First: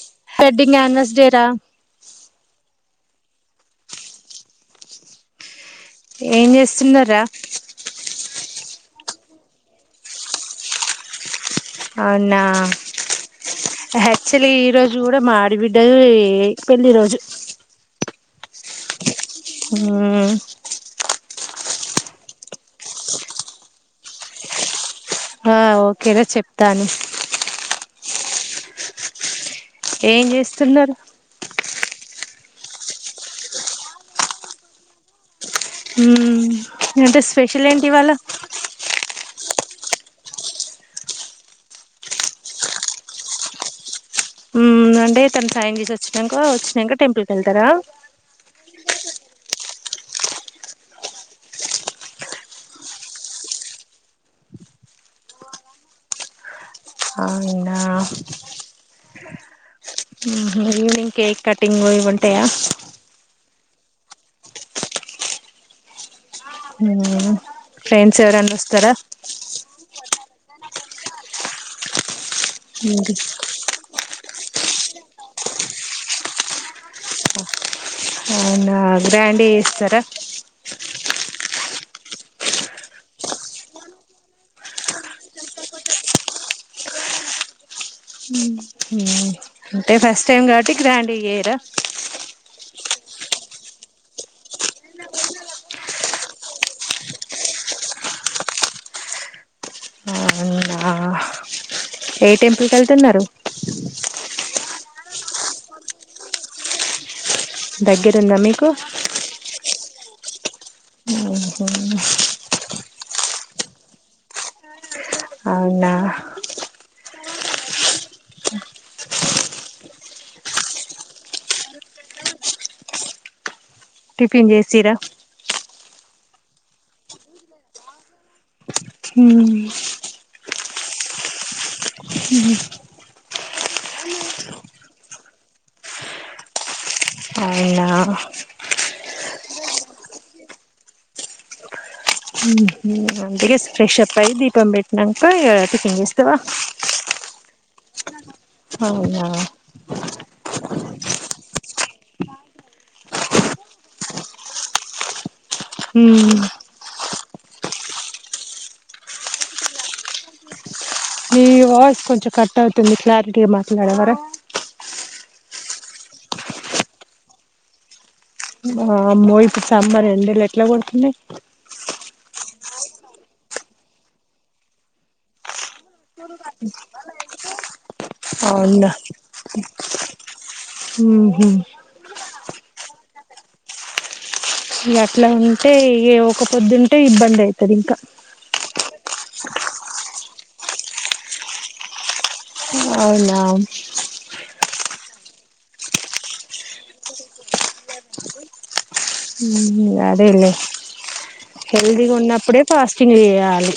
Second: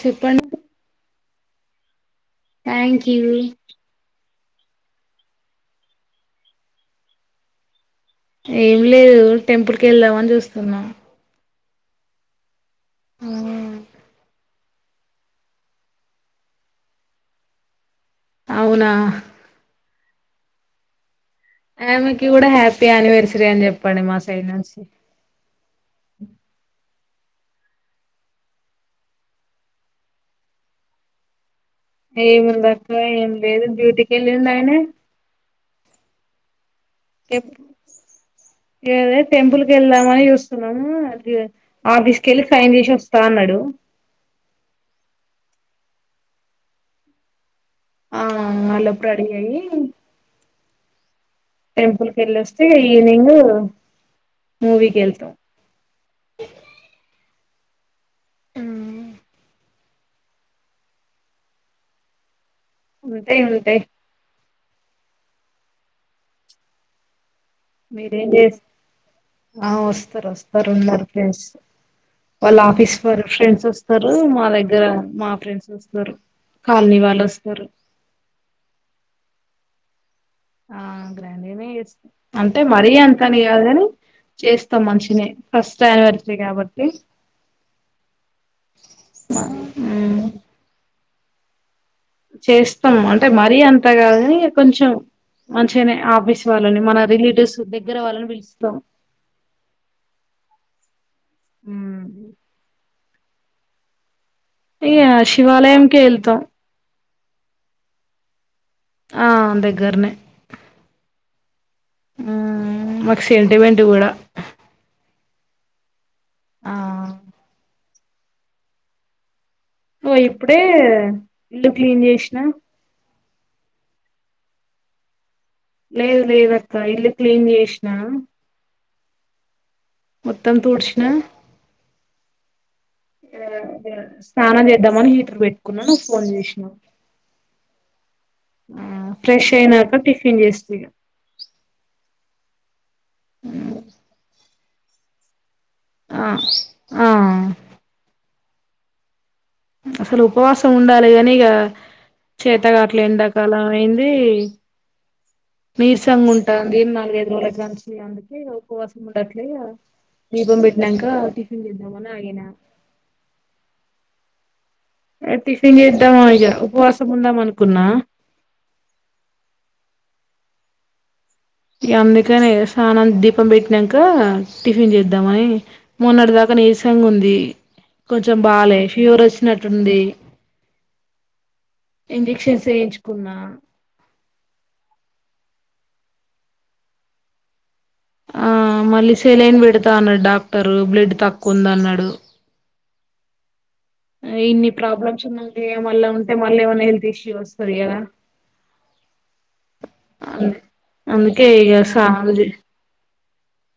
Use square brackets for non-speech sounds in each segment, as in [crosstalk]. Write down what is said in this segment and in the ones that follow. చెప్పండి హెడ్డింగ్ అనివస్ డేరా థ్యాంక్ యూ ఏం చేస్తున్నారా ఏమి లేదు టెంపుల్ కి వెళ్దామని చూస్తున్నా అవునా ఆక్చులీ ఈ రోజు కూడా మాడిబిడ్డది పెళ్లి రోజు అవునా ఊ ఆమెకి కూడా హ్యాపీ అనివర్సరీ అని చెప్పండి మా సైడ్ నుంచి ఆ ఓకేర చెప్తాను ఏం చేస్తున్నరు ఏమిందక్క ఏం లేదు డూటీకి వెళ్ళిండు ఆయన ఊం అంటే స్పెషల్ ఏంటివాళ టెంపుల్కెదామని జూస్తున్నాము అది ఆఫీస్కెల్లి సైన్ జేసి వస్తా అన్నాడు ఊ అంటే తన సైన్ చేసి వచ్చినాక వచ్చినాక టెంపుల్కెళ్తారా ఆ ఆ లోపు రెడీ అయ్యి టెంపుల్ కి వెళ్లి వస్తే ఈవినింగ్ మూవీకెళ్తాం అవునా ఉహు ఈవినింగ్ కేక్ కటింగ్ ఇవి ఉంటాయా ఉంటాయి ఉంటాయి ఊం మీరేం జే ఆ ఒస్తరొస్తరున్నరు ఫ్రెండ్స్ వాళ్ళ ఆఫీస్ ఫోర్ ఫ్రెండ్స్ వస్తారు మా దగ్గర మా ఫ్రెండ్స్ వస్తరు కాల్నీ వాల్లొస్తరు అవునా గ్రాండ్ గా చేస్తారా ఆ గ్రాండేనే చేస్ అంటే మరీ అంతని గాదు కానీ చేస్తాం మంచిగానే ఫస్ట్ యానివర్సరీ కాబట్టి ఉం ఊం అంటే మ్మ్. ఫస్ట్ టైం కాబట్టి గ్రాండ్ గా చెయ్యరా చేస్తాం అంటే మరీ అంత కాదు గాని కొంచెం మంచిగానే ఆఫీస్ వాళ్ళని మన రిలేటివ్స్ దగ్గర వాళ్ళని పిలుస్తాం ఆహా మ్మ్. తున్నారు ఇగ శివాలయంకే వెళ్తాం దగ్గర ఉందా మీకు ఆ దగ్గరనే స్ [inaudible] మ్మ్. మాకు సెంటిమెంట్ కూడా అవునా ఆ ఓ ఇప్పుడే ఇల్లు క్లీన్ చేసినా టిఫిన్ చేసిర్రా లేదు లేదు అక్క ఇల్లు క్లీన్ చేసినా హూమ్ మొత్తం తూడిచిన స్నానం చేద్దామని హీటర్ పెట్టుకున్నా నువ్వు ఫోన్ చేసినావు అవునా ఆ ఫ్రెష్ అయినాక టిఫిన్ చేస్త ఇగా ఆ ఇగా ఫ్రెష్ అప్ అయ్యి దీపం పెట్టినంక్కా టిఫిన్ ఆ చేస్తవా ఆ అవునా అసలు ఉపవాస ఉండాలి కాని ఇగా చేతకావట్లే ఎండాకాలం అయింది నీరసంగా ఉంటాది నాలుగై రోజులకా నుంచి అందుకే ఉపవాసం ఉండట్లే దీపం పెట్టి నీ వాయిస్ కొంచెం కట్ అవుతుంది క్లారిటీగా మాట్లాడవారా ఏ టిఫిన్ చేద్దామా ఇగా ఉపవాసం ఉందాం అనుకున్నా వామ్మో ఇప్పుడు సమ్మర్ ఎండలు ఎట్లా కొడుతున్నాయి యా అందుకనే స్నానం దీపం పెట్టిన్నాంక టిఫిన్ చేద్దాంమని మొన్నటి దాకా నీస ఉంది కొంచెం బాలే అవునా ఫీవర్ వచ్చినట్టుంది ఉహు. ఇంజెక్షన్స్ వేయించు కున్నా ఇగ అట్లా ఉంటే ఏ ఒక పొద్దుంటే ఇబ్బంది అయితది ఇంకా సెలన్ పెడతా అన్నాడు డాక్టరు బ్లడ్ తక్కువ ఉంది అన్నాడు అవునా ఇన్ని ప్రాబ్లమ్స్ ఉన్నాక మళ్ళా ఉంటే మళ్ళా ఏమైనా హెల్త్ ఇష్యూ వస్తుంది కదా [inaudible] హు అదేలే అందుకే ఇగ హెల్దీగా స్నానం చే ఉన్నప్పుడే ఫాస్టింగ్ చేయాలి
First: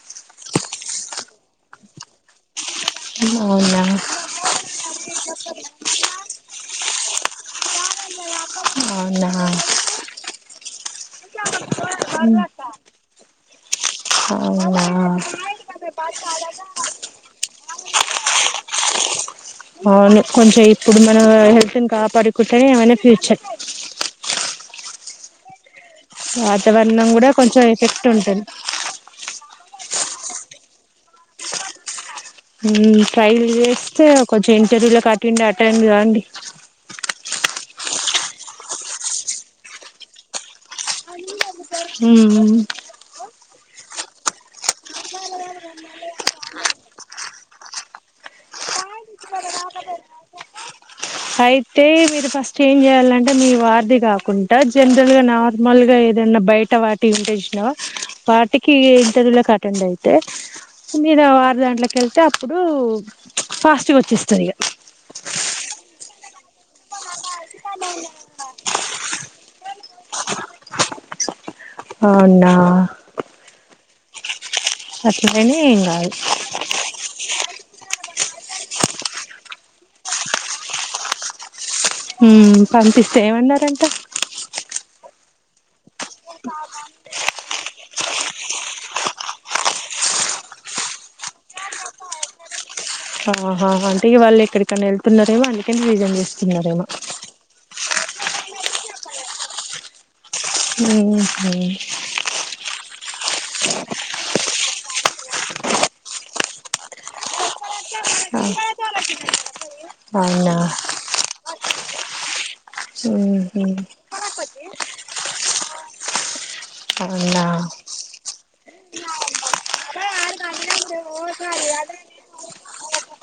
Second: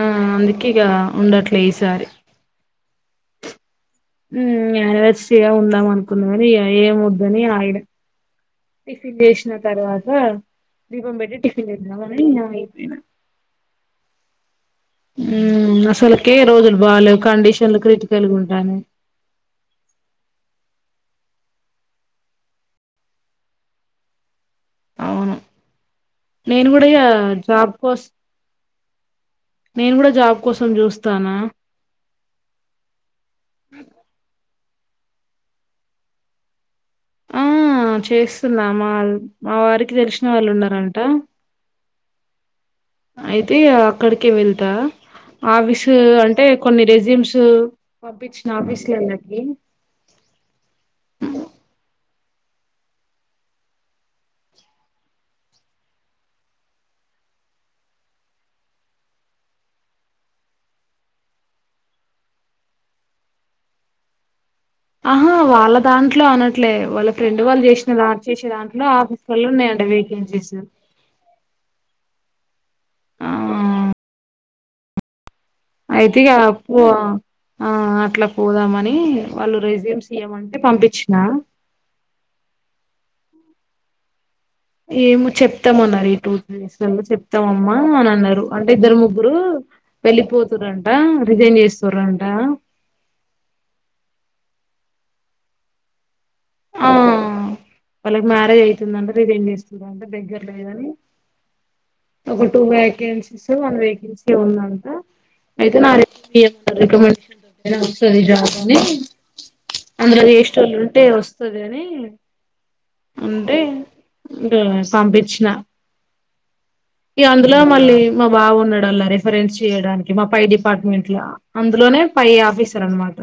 ఆ అందుకే ఇగ ఉండట్లే ఈసారి ఉన్ అవునా హ్మ్ యానివర్సిగా ఉందాం అనుకున్నా కాని ఏం వద్దని ఆగిన టిఫిన్ అవునా చేసిన తర్వాత దీపం పెట్టి టిఫిన్ చేద్దాం అని అగిపోయినా అవునా మ్మ్ అసలకే రోజులు బాలేవు కండిషన్లు క్రిటికల్గా ఉంటానయి అవును కొంచె ఇప్పుడు మనం హెల్త్ ను కాపాడుకుంటేనే ఏమైనా ఫ్యూచర్ అవును నేను గుడ ఇగ వాతావరణం కూడా కొంచెం జాబ్ కోస్ ఎఫెక్ట్ ఉంటుంది నేన్ గుడ జాబ్ కోసం చూస్తానా మ్ ట్రై చేస్తే కొంచెం ఇంటర్వ్యూలకు అటెండ్ అటెండ్ కాండి ఆ చేస్తున్న మాల్ మా వారికి తెల్షిన వాళ్ ఉన్నారంట హ్మ్ మ్ అయితే అ అక్కడ్కె వెళ్తా ఆవిసు అంటే కొన్ని రెజ్యూమ్స్ పంపించిన ఆఫీస్ లల్ల కి అయితే మీరు ఫస్ట్ ఏం చెయాలంటే మీ వార్ది కాకుండా జనరల్ గా నార్మల్ గా ఏదన్నా బైట వాటియి చూషణవా వాటికి ఇంటర్వ్యూలాక్ అటెండ్ అయితే మి ఇద వార్దాంట్లక వెళ్తే అప్పుడు ఫాస్ట్గా వచ్చేస్తాది ఇగ ఆహా వాళ్ళ దాంట్లో అనట్లే వాళ్ళ ఫ్రెండ్ వాళ్ళు చేసిన దాట్ చేసే దాంట్లో ఆఫ్ ఫుల్లున్నాయంటఅంట వేకెన్సిస్సు అవునా ఆ అట్లనే ఏం కాదు అయితీగ పోవ ఆ అట్లా పోదామని వాళ్ళు రేస్యమ్స్ ఇయమంటే పంపిచ్న మ్మ్ పంపిస్తే ఏమన్నారంట ఏమో చెప్తామన్నరు ఈ టూ త్రీ డేస్ వలో చెప్తాంమ్మా అని అన్నారు అంటే ఇద్దరు ముగ్గురు వెళ్ళిపోతురంట రిజైన్ చేస్తురంట ఆ హ హ అంటే ఇగ వాళ్ ఎక్కడికన్నా వెళ్తున్నారేమో అందుకని రిజైన్ చేస్తున్నారేమో ఆ వాళ్ళకి మ్యారేజ్ అయితుందంట రిజైన్ చేస్తున్న చేస్తున్నార్ అంట దగ్గర దయని ఉహు ఒక టూ వేకెన్సీసు వన్ వేకెన్సీ ఉందం అయితే నా రిక్ ఇ రిక్మాండేషన్ వస్తాది ఆ జాబ్ అని అందర్ అవునా చేష్టోళ్ళు ఉంటే వస్తదని మ్హు గా సంబిచ్న ఈయ అవునా అందులో మళ్ళీ మా బావున్నాడంల్లా రిఫరెన్స్ చేయడానికి మా పై డిపార్ట్మెంట్ల అందులోనే పై ఆఫీసర్ అన్మాట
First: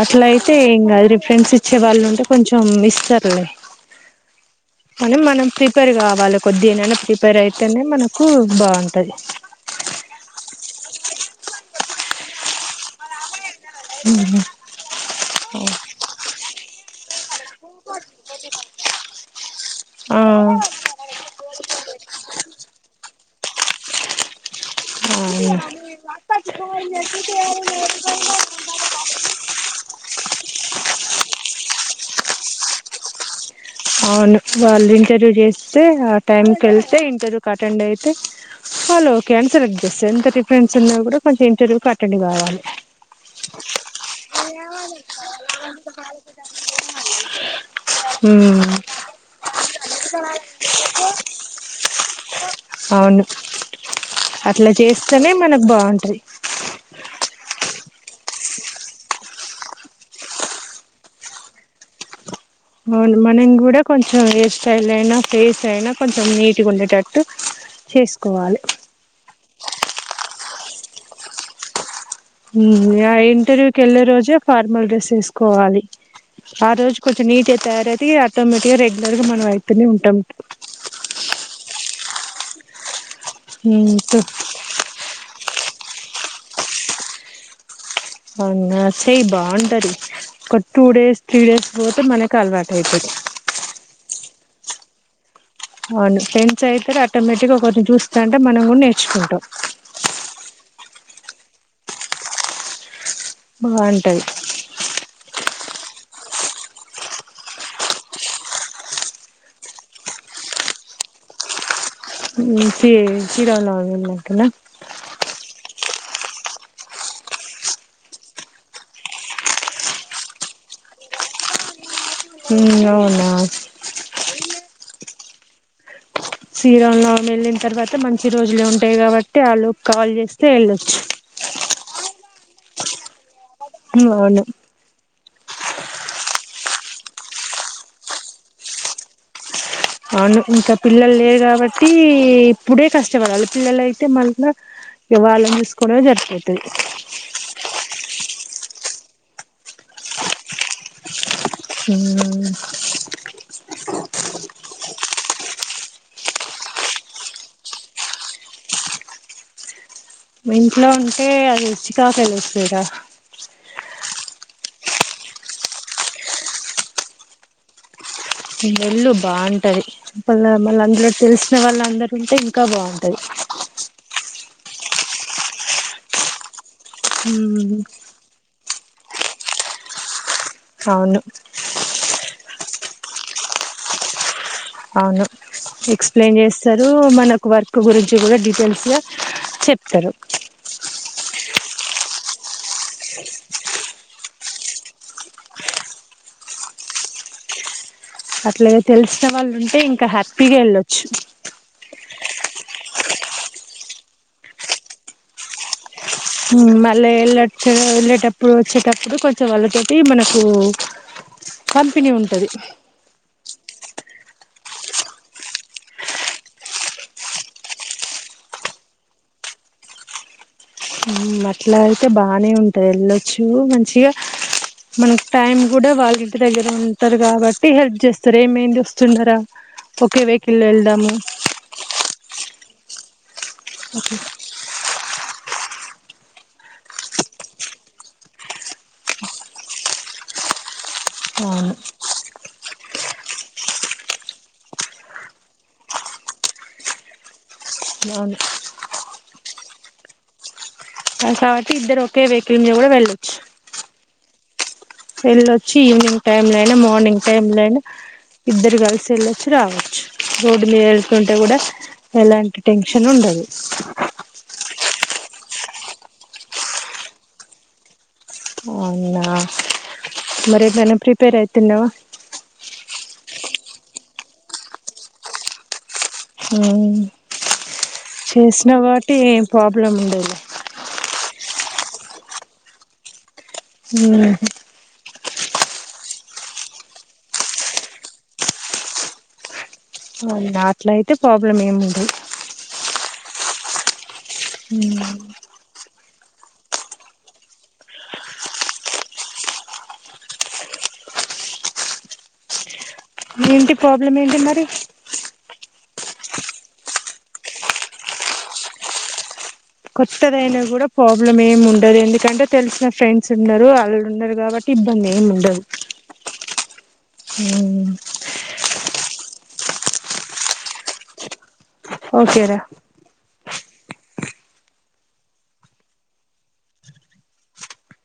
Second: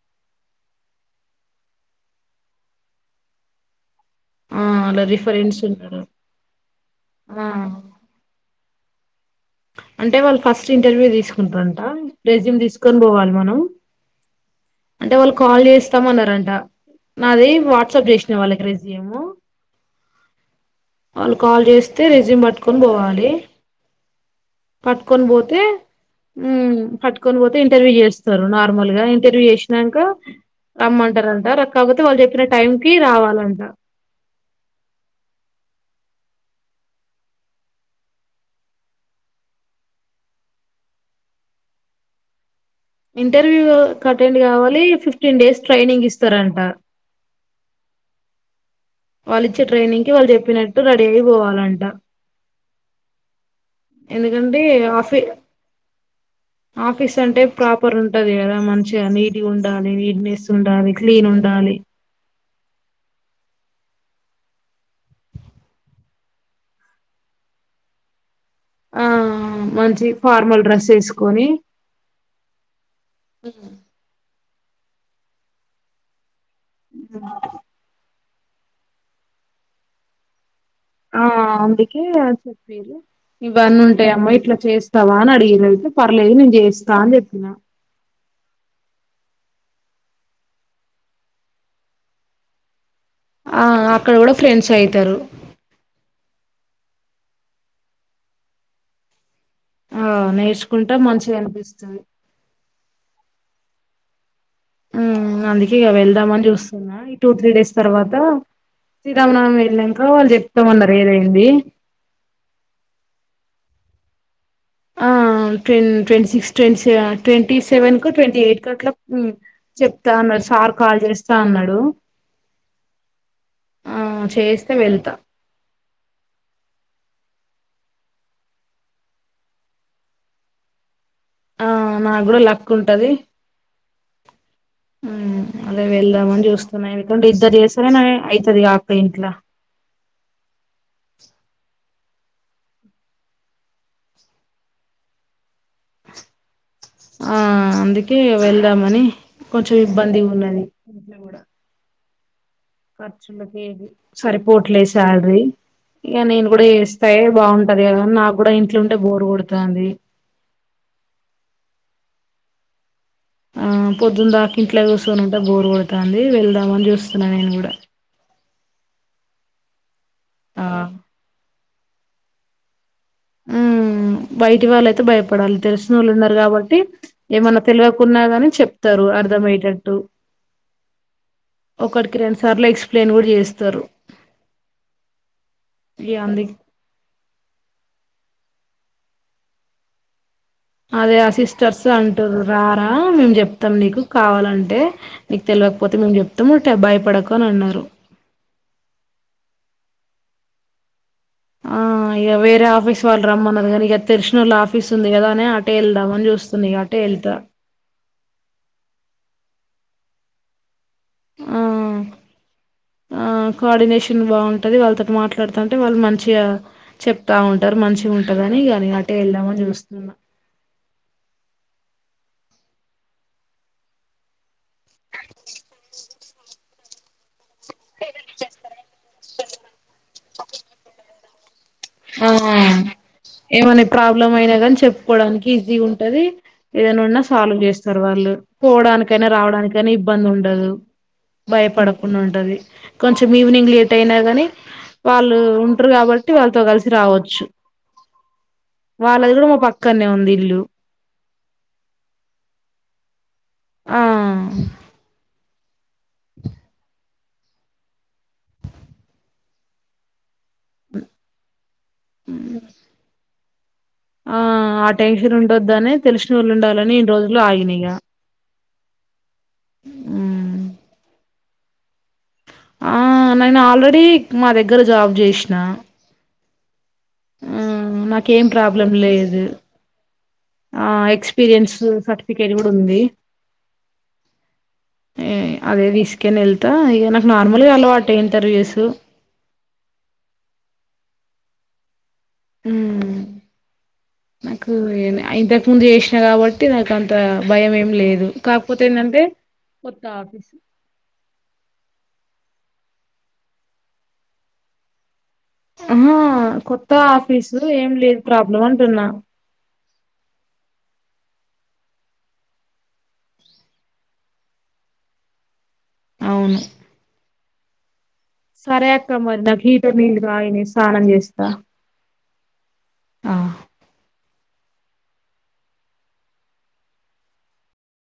అట్లయితే ఎంగాద్ రిఫరెన్స్ ఇచ్చే వాళ్లుంటే కొంచం ఇస్తర్లే ఆ అలా కని మనం రిఫరెన్స్ ప్రిపేర్ ఉన్నాడు గావాలే కొద్దిగానైనా ప్రిపేర్ ఆ అయితేనే మనకు బౌన్ తది అంటే వాళ్ ఫస్ట్ ఇంటర్వ్యూ తీసుకుంటారంట రెజ్యూమ్ తీస్కొన్ బోవాల్ మనం ఉ హుమ్ అంటే వాల్ కాల్ చేస్తామన్నారంట నాది వాట్సాప్ చేసిన వాళ్ళకి రెజ్యూము ఆ వాళ్ళు కాల్ చేస్తే రిజ్యూమ్ పట్కొని బోవాలి పట్కోన్ అవును బోతె ఉమ్ పట్కొన్ పోతే ఇంటర్వ్యూ చేస్తారు నార్మల్ గా ఇంటర్వ్యూ చేష్నంక రమ్మంటరంట రక్ కాపోతే వాళ్ చెప్పిన టైం కి రావాలంట రక్స్ వాల్ ఇంటర్వ్యూ చేస్తే ఆ టైంకెల్తే ఇంటర్వ్యూక్ అటెండ్ అయితే వలోక్ క్యాన్సరెక్ట్ చెస్ ఎంత రిఫరెన్స్ ఉన్నా కూడా కొంచెం ఇంటర్వ్యూక్ అటెండ్ గావాలే ఇంటర్వ్యూ అటెండ్ కావాలి ఫిఫ్టీన్ డేస్ ట్రైనింగ్ ఇస్తారంట [unintelligible] ఉ వాళ్ళు ఇచ్చే ట్రైనింగ్ కి వాళ్ళు చెప్పినట్టు రెడీ అయిపోవాలంట వన్ ఎందుకంటే అట్లా ఆఫీ చేస్తానే మనకు బాగుంటది ఆఫీస్ అంటే ప్రాపర్ ఉం ఉంటది కదా మంచిగా నీటి ఉండాలి నీట్నెస్ ఉండాలి క్లీన్ ఉండాలి అవును మనం కూడా కొంచెం హెయిర్ స్టైల్ అయినా ఫేస్ అయినా కొంచెం నీట్గా ఉండేటట్టు చేసుకోవాలే ఆ మంచి ఫార్మల్ డ్రెస్ ఎసుకొని ఉమ్ య ఇంటర్వ్యూ కేళ్ళే రోజే ఫార్మల్ డ్రెస్ ఎస్కోవాలి ఆ రోజు కొంచెం నీట్గా తయారైతే ఇగ ఆటోమేటిక్ గా రెగ్యులర్ గా మనం అయితనే ఉంటం ఆ అందుకే చెపిరు ఇవన్నీ ఉమ్, సో ఉంటాయమ్మా ఇట్లా చేస్తావా అని అడిగిరు అయి పర్లేదు నేను జేస్త అని చేప్పిన అవునా చేయి బాగుంటది ఒక టూ డేస్ త్రీ డేస్ పోతే మనకు అలవాటు అయితది ఆ అక్కడ కూడా ఫ్రెండ్స్ అయితారు అవును ఫ్రెండ్స్ అయితరు ఆటోమేటిక్ గా ఒకర్ని చూస్తంటే మనం కూడా నేర్చుకుంటాం ఆ నేర్చుకుంటే మంచిగనిపిస్తది బాగుంటది కి గా వెళ్దామని చూస్తున్నా ఈ టూ త్రీ డేస్ తర్వాత శ్రీరామనవమి వెళ్నంక వాళ్ళు చెప్తామన్నారు ఏదైంది ఇంకే శ్రీరామనవమి ఎల్లినంకన ఆ ట్వన్ twenty six twenty seven twenty seven కు ట్వంటీ ఎయిట్ కు అట్లా చెప్తా అన్నాడు సార్ కాల్ చేస్తా అన్నాడు ఉ అవునా ఆ చేస్తే వెళ్తా శ్రీరామనవమి వెళ్ళిన తర్వాత మంచి రోజులే ఉంటాయి కాబట్టి ఆలోపు కాలు చేస్తే వెళ్ళొచ్చు ఆ నాకు కూడా లక్ ఉంటది అవును అలా వెళ్దాంమని చూస్తున్నా ఎందుకంటే ఇద్దరు చేస్తానే అయితది కా అక్క ఇంట్ల అవును ఇంకా పిల్లలు లేరు కాబట్టి ఇప్పుడే కష్టపడాలి పిల్లల అయితే మళ్ళా ఇగ వాల్లను చూసుకోవడమే సరిపోతది ఆ అందుకే వెళ్దామని కొంచెం ఇబ్బంది ఉన్నది హ ఖర్చులకేది సరిపోట్లే శాలరీ ఇగ నేను కూడా చేస్తాయో బాగుంటది కద నా కూడా ఇంట్లుంటే బోరు కొడుతంది ఇంట్లో ఉంటే అది చీకాకే లేస్తదిర ఆ పొద్దున్ దాకా ఇంట్ల కూసోని ఉంటే బోరు కొడుతంది వెళ్దాం అని చూస్తున్నా నేను కూడా వెళ్ళు బాగుంటది పళ్ళ ఆ మళ్ళ అందులో తెలిసిన వాళ్ళందరు ఉంటే ఇంకా బాగుంటది ఉ బయటి వాళ్ళయితే భయపడాలి తెలిసినోళ్ళు ఉన్నారు కాబట్టి ఏమన్నా తెల్వకున్నా కాని చెప్తారు అర్ధమయ్యేటట్టు అవును ఒకడికి రెండు సార్లు ఎక్స్ప్లెయిన్ కూడా చేస్తారు అవును ఇగ ఎక్స్ప్లెయిన్ అంది చేస్తారు మనకు వర్క్ గురి చి కూడా డీటెయిల్స్ గా చెప్తారు అదే ఆ సిస్టర్స్ అంటురు రా రా మేము చెప్తాం నీకు కావాలంటే నీకు తెల్వకపో అయితే మేము చెప్తాము ఉటె భయపడకు అని అన్నారు అట్లాగా తెలిసిన వాళ్ళు ఉంటే ఇంకా హ్యాపీగా వెళ్ళొ ఆ ఇగ వేరే ఆఫీస్ వాళ్ళు రమ్మన్నారు కానీ ఇగా తెల్సినోళ్ళు ఆఫీస్ ఉంది కదా అని అటే ఎళ్దామా మళ్ళ వెళ్ళచ్చ వెళ్ళేటప్పుడు వచ్చేటప్పుడు కొంచెం వాళ్ళ తోటి మనకు ఆ కంపిని ఉంటది ఆ కోఆర్డినేషన్ బాగుంటది వాళ్ళతోటి మాట్లాడుతంటే వాళ్ళు మంచిగా చెప్తా ఉంటారు మంచిగా ఉంటదని అని అటే ఎల్దమని చూసుతున్న అట్లా అయితే బానే ఉంటాది ఎళ్ళొచ్చు మంచిగా మనకు టైం కూడా వాళ్ళు ఇంటి దగ్గర ఉంటారు కాబ హెల్ప్ చేస్తారు ఏమంది వస్తుండరాా ఒకే వెహికల్ వెళ్దాము ఆ ఏమైనా ప్రాబ్లమ్ అయినా కానీ చెప్పుకోడానికి ఈజీ ఉంటది ఏదనా ఉన్నా సాల్వ్ చేస్తారు వాళ్ళు పోవడానికైనా రావడానికైనా ఇబ్బంది ఉండ ఉండదు అవును భయపడకుండా ఉంటది కొంచెం ఈవినింగ్ లేట్ అయినా కానీ వాళ్ళు ఉంటారు కాబట్టి వాళ్ళతో కలిసి సి రావచ్చు అవును వాళ్ళది కూడా మా పక్కనే ఉంది ఇల్లు కాబట్టి ఇద్దరు ఒకే వెకిల్ మీద కూడా వెళ్ళొచ్చు ఆ వెళ్ళొచ్చి ఈవినింగ్ టైమ్ లో అయినా మార్నింగ్ టైమ్ లో అయిన ఇద్దరు కలిసి వెళ్ళొచ్చు రావచ్చు రోడ్డు మీద వెళ్తుంటే కూడా ఎలాంటి టెన్షన్ ఉండదు ఆ ఆ టెన్షన్ ఉండొద్దని తెలిసిన వాళ్ళు ఉండాలని ఇన్నీ రోజులు ఆగిన ఇగ అవునా మరేమైనా ప్రిపేర్ అయితున్నావ ఆ నేను ఆల్రెడీ మా దగ్గర జాబ్ చేసిన హ్మ్మ్ ఆ నాకేం ప్రాబ్లం లేదు ఏం ప్రాబ్లం ఉండదు ఆ ఎక్స్పీరియన్స్ స్ సర్టిఫికేట్ కూడా ఉంది ఉహు అదే తీసుకొని వెళ్తా ఇగా నాకు నార్మల్గా అలవాటె ఇంటర్వ్యూస్ అవు నాట్లు అయితే ప్రాబ్లం ఏం ఉండదు హ్మ్మ్ నాకు ఇంతకు ముందు చేసిన కాబట్టి నాక అంత భయం ఏం లేదు కాకపోతే ఏంటంటే కొత్త ఆఫీసు ఏంటి ప్రాబ్లం ఏంటి మరి ఆహా కొత్త ఆఫీసు ఏం లేదు ప్రాబ్లం అంటున్నా కొత్తదైనా కూడా ప్రాబ్లమ్ ఏమి ఉండదు ఎందుకంటే తెలిసిన ఫ్రెండ్స్ ఉన్నారు వాళ్ళు ఉన్నారు కాబట్టి ఇబ్బంది ఏముండదు అవును ఉహ్మ్మ్ సరే అక్క మరి నాకు హీటర్ నీళ్ళ కాయని స్నానం చేస్తా ఓకేరా ఆ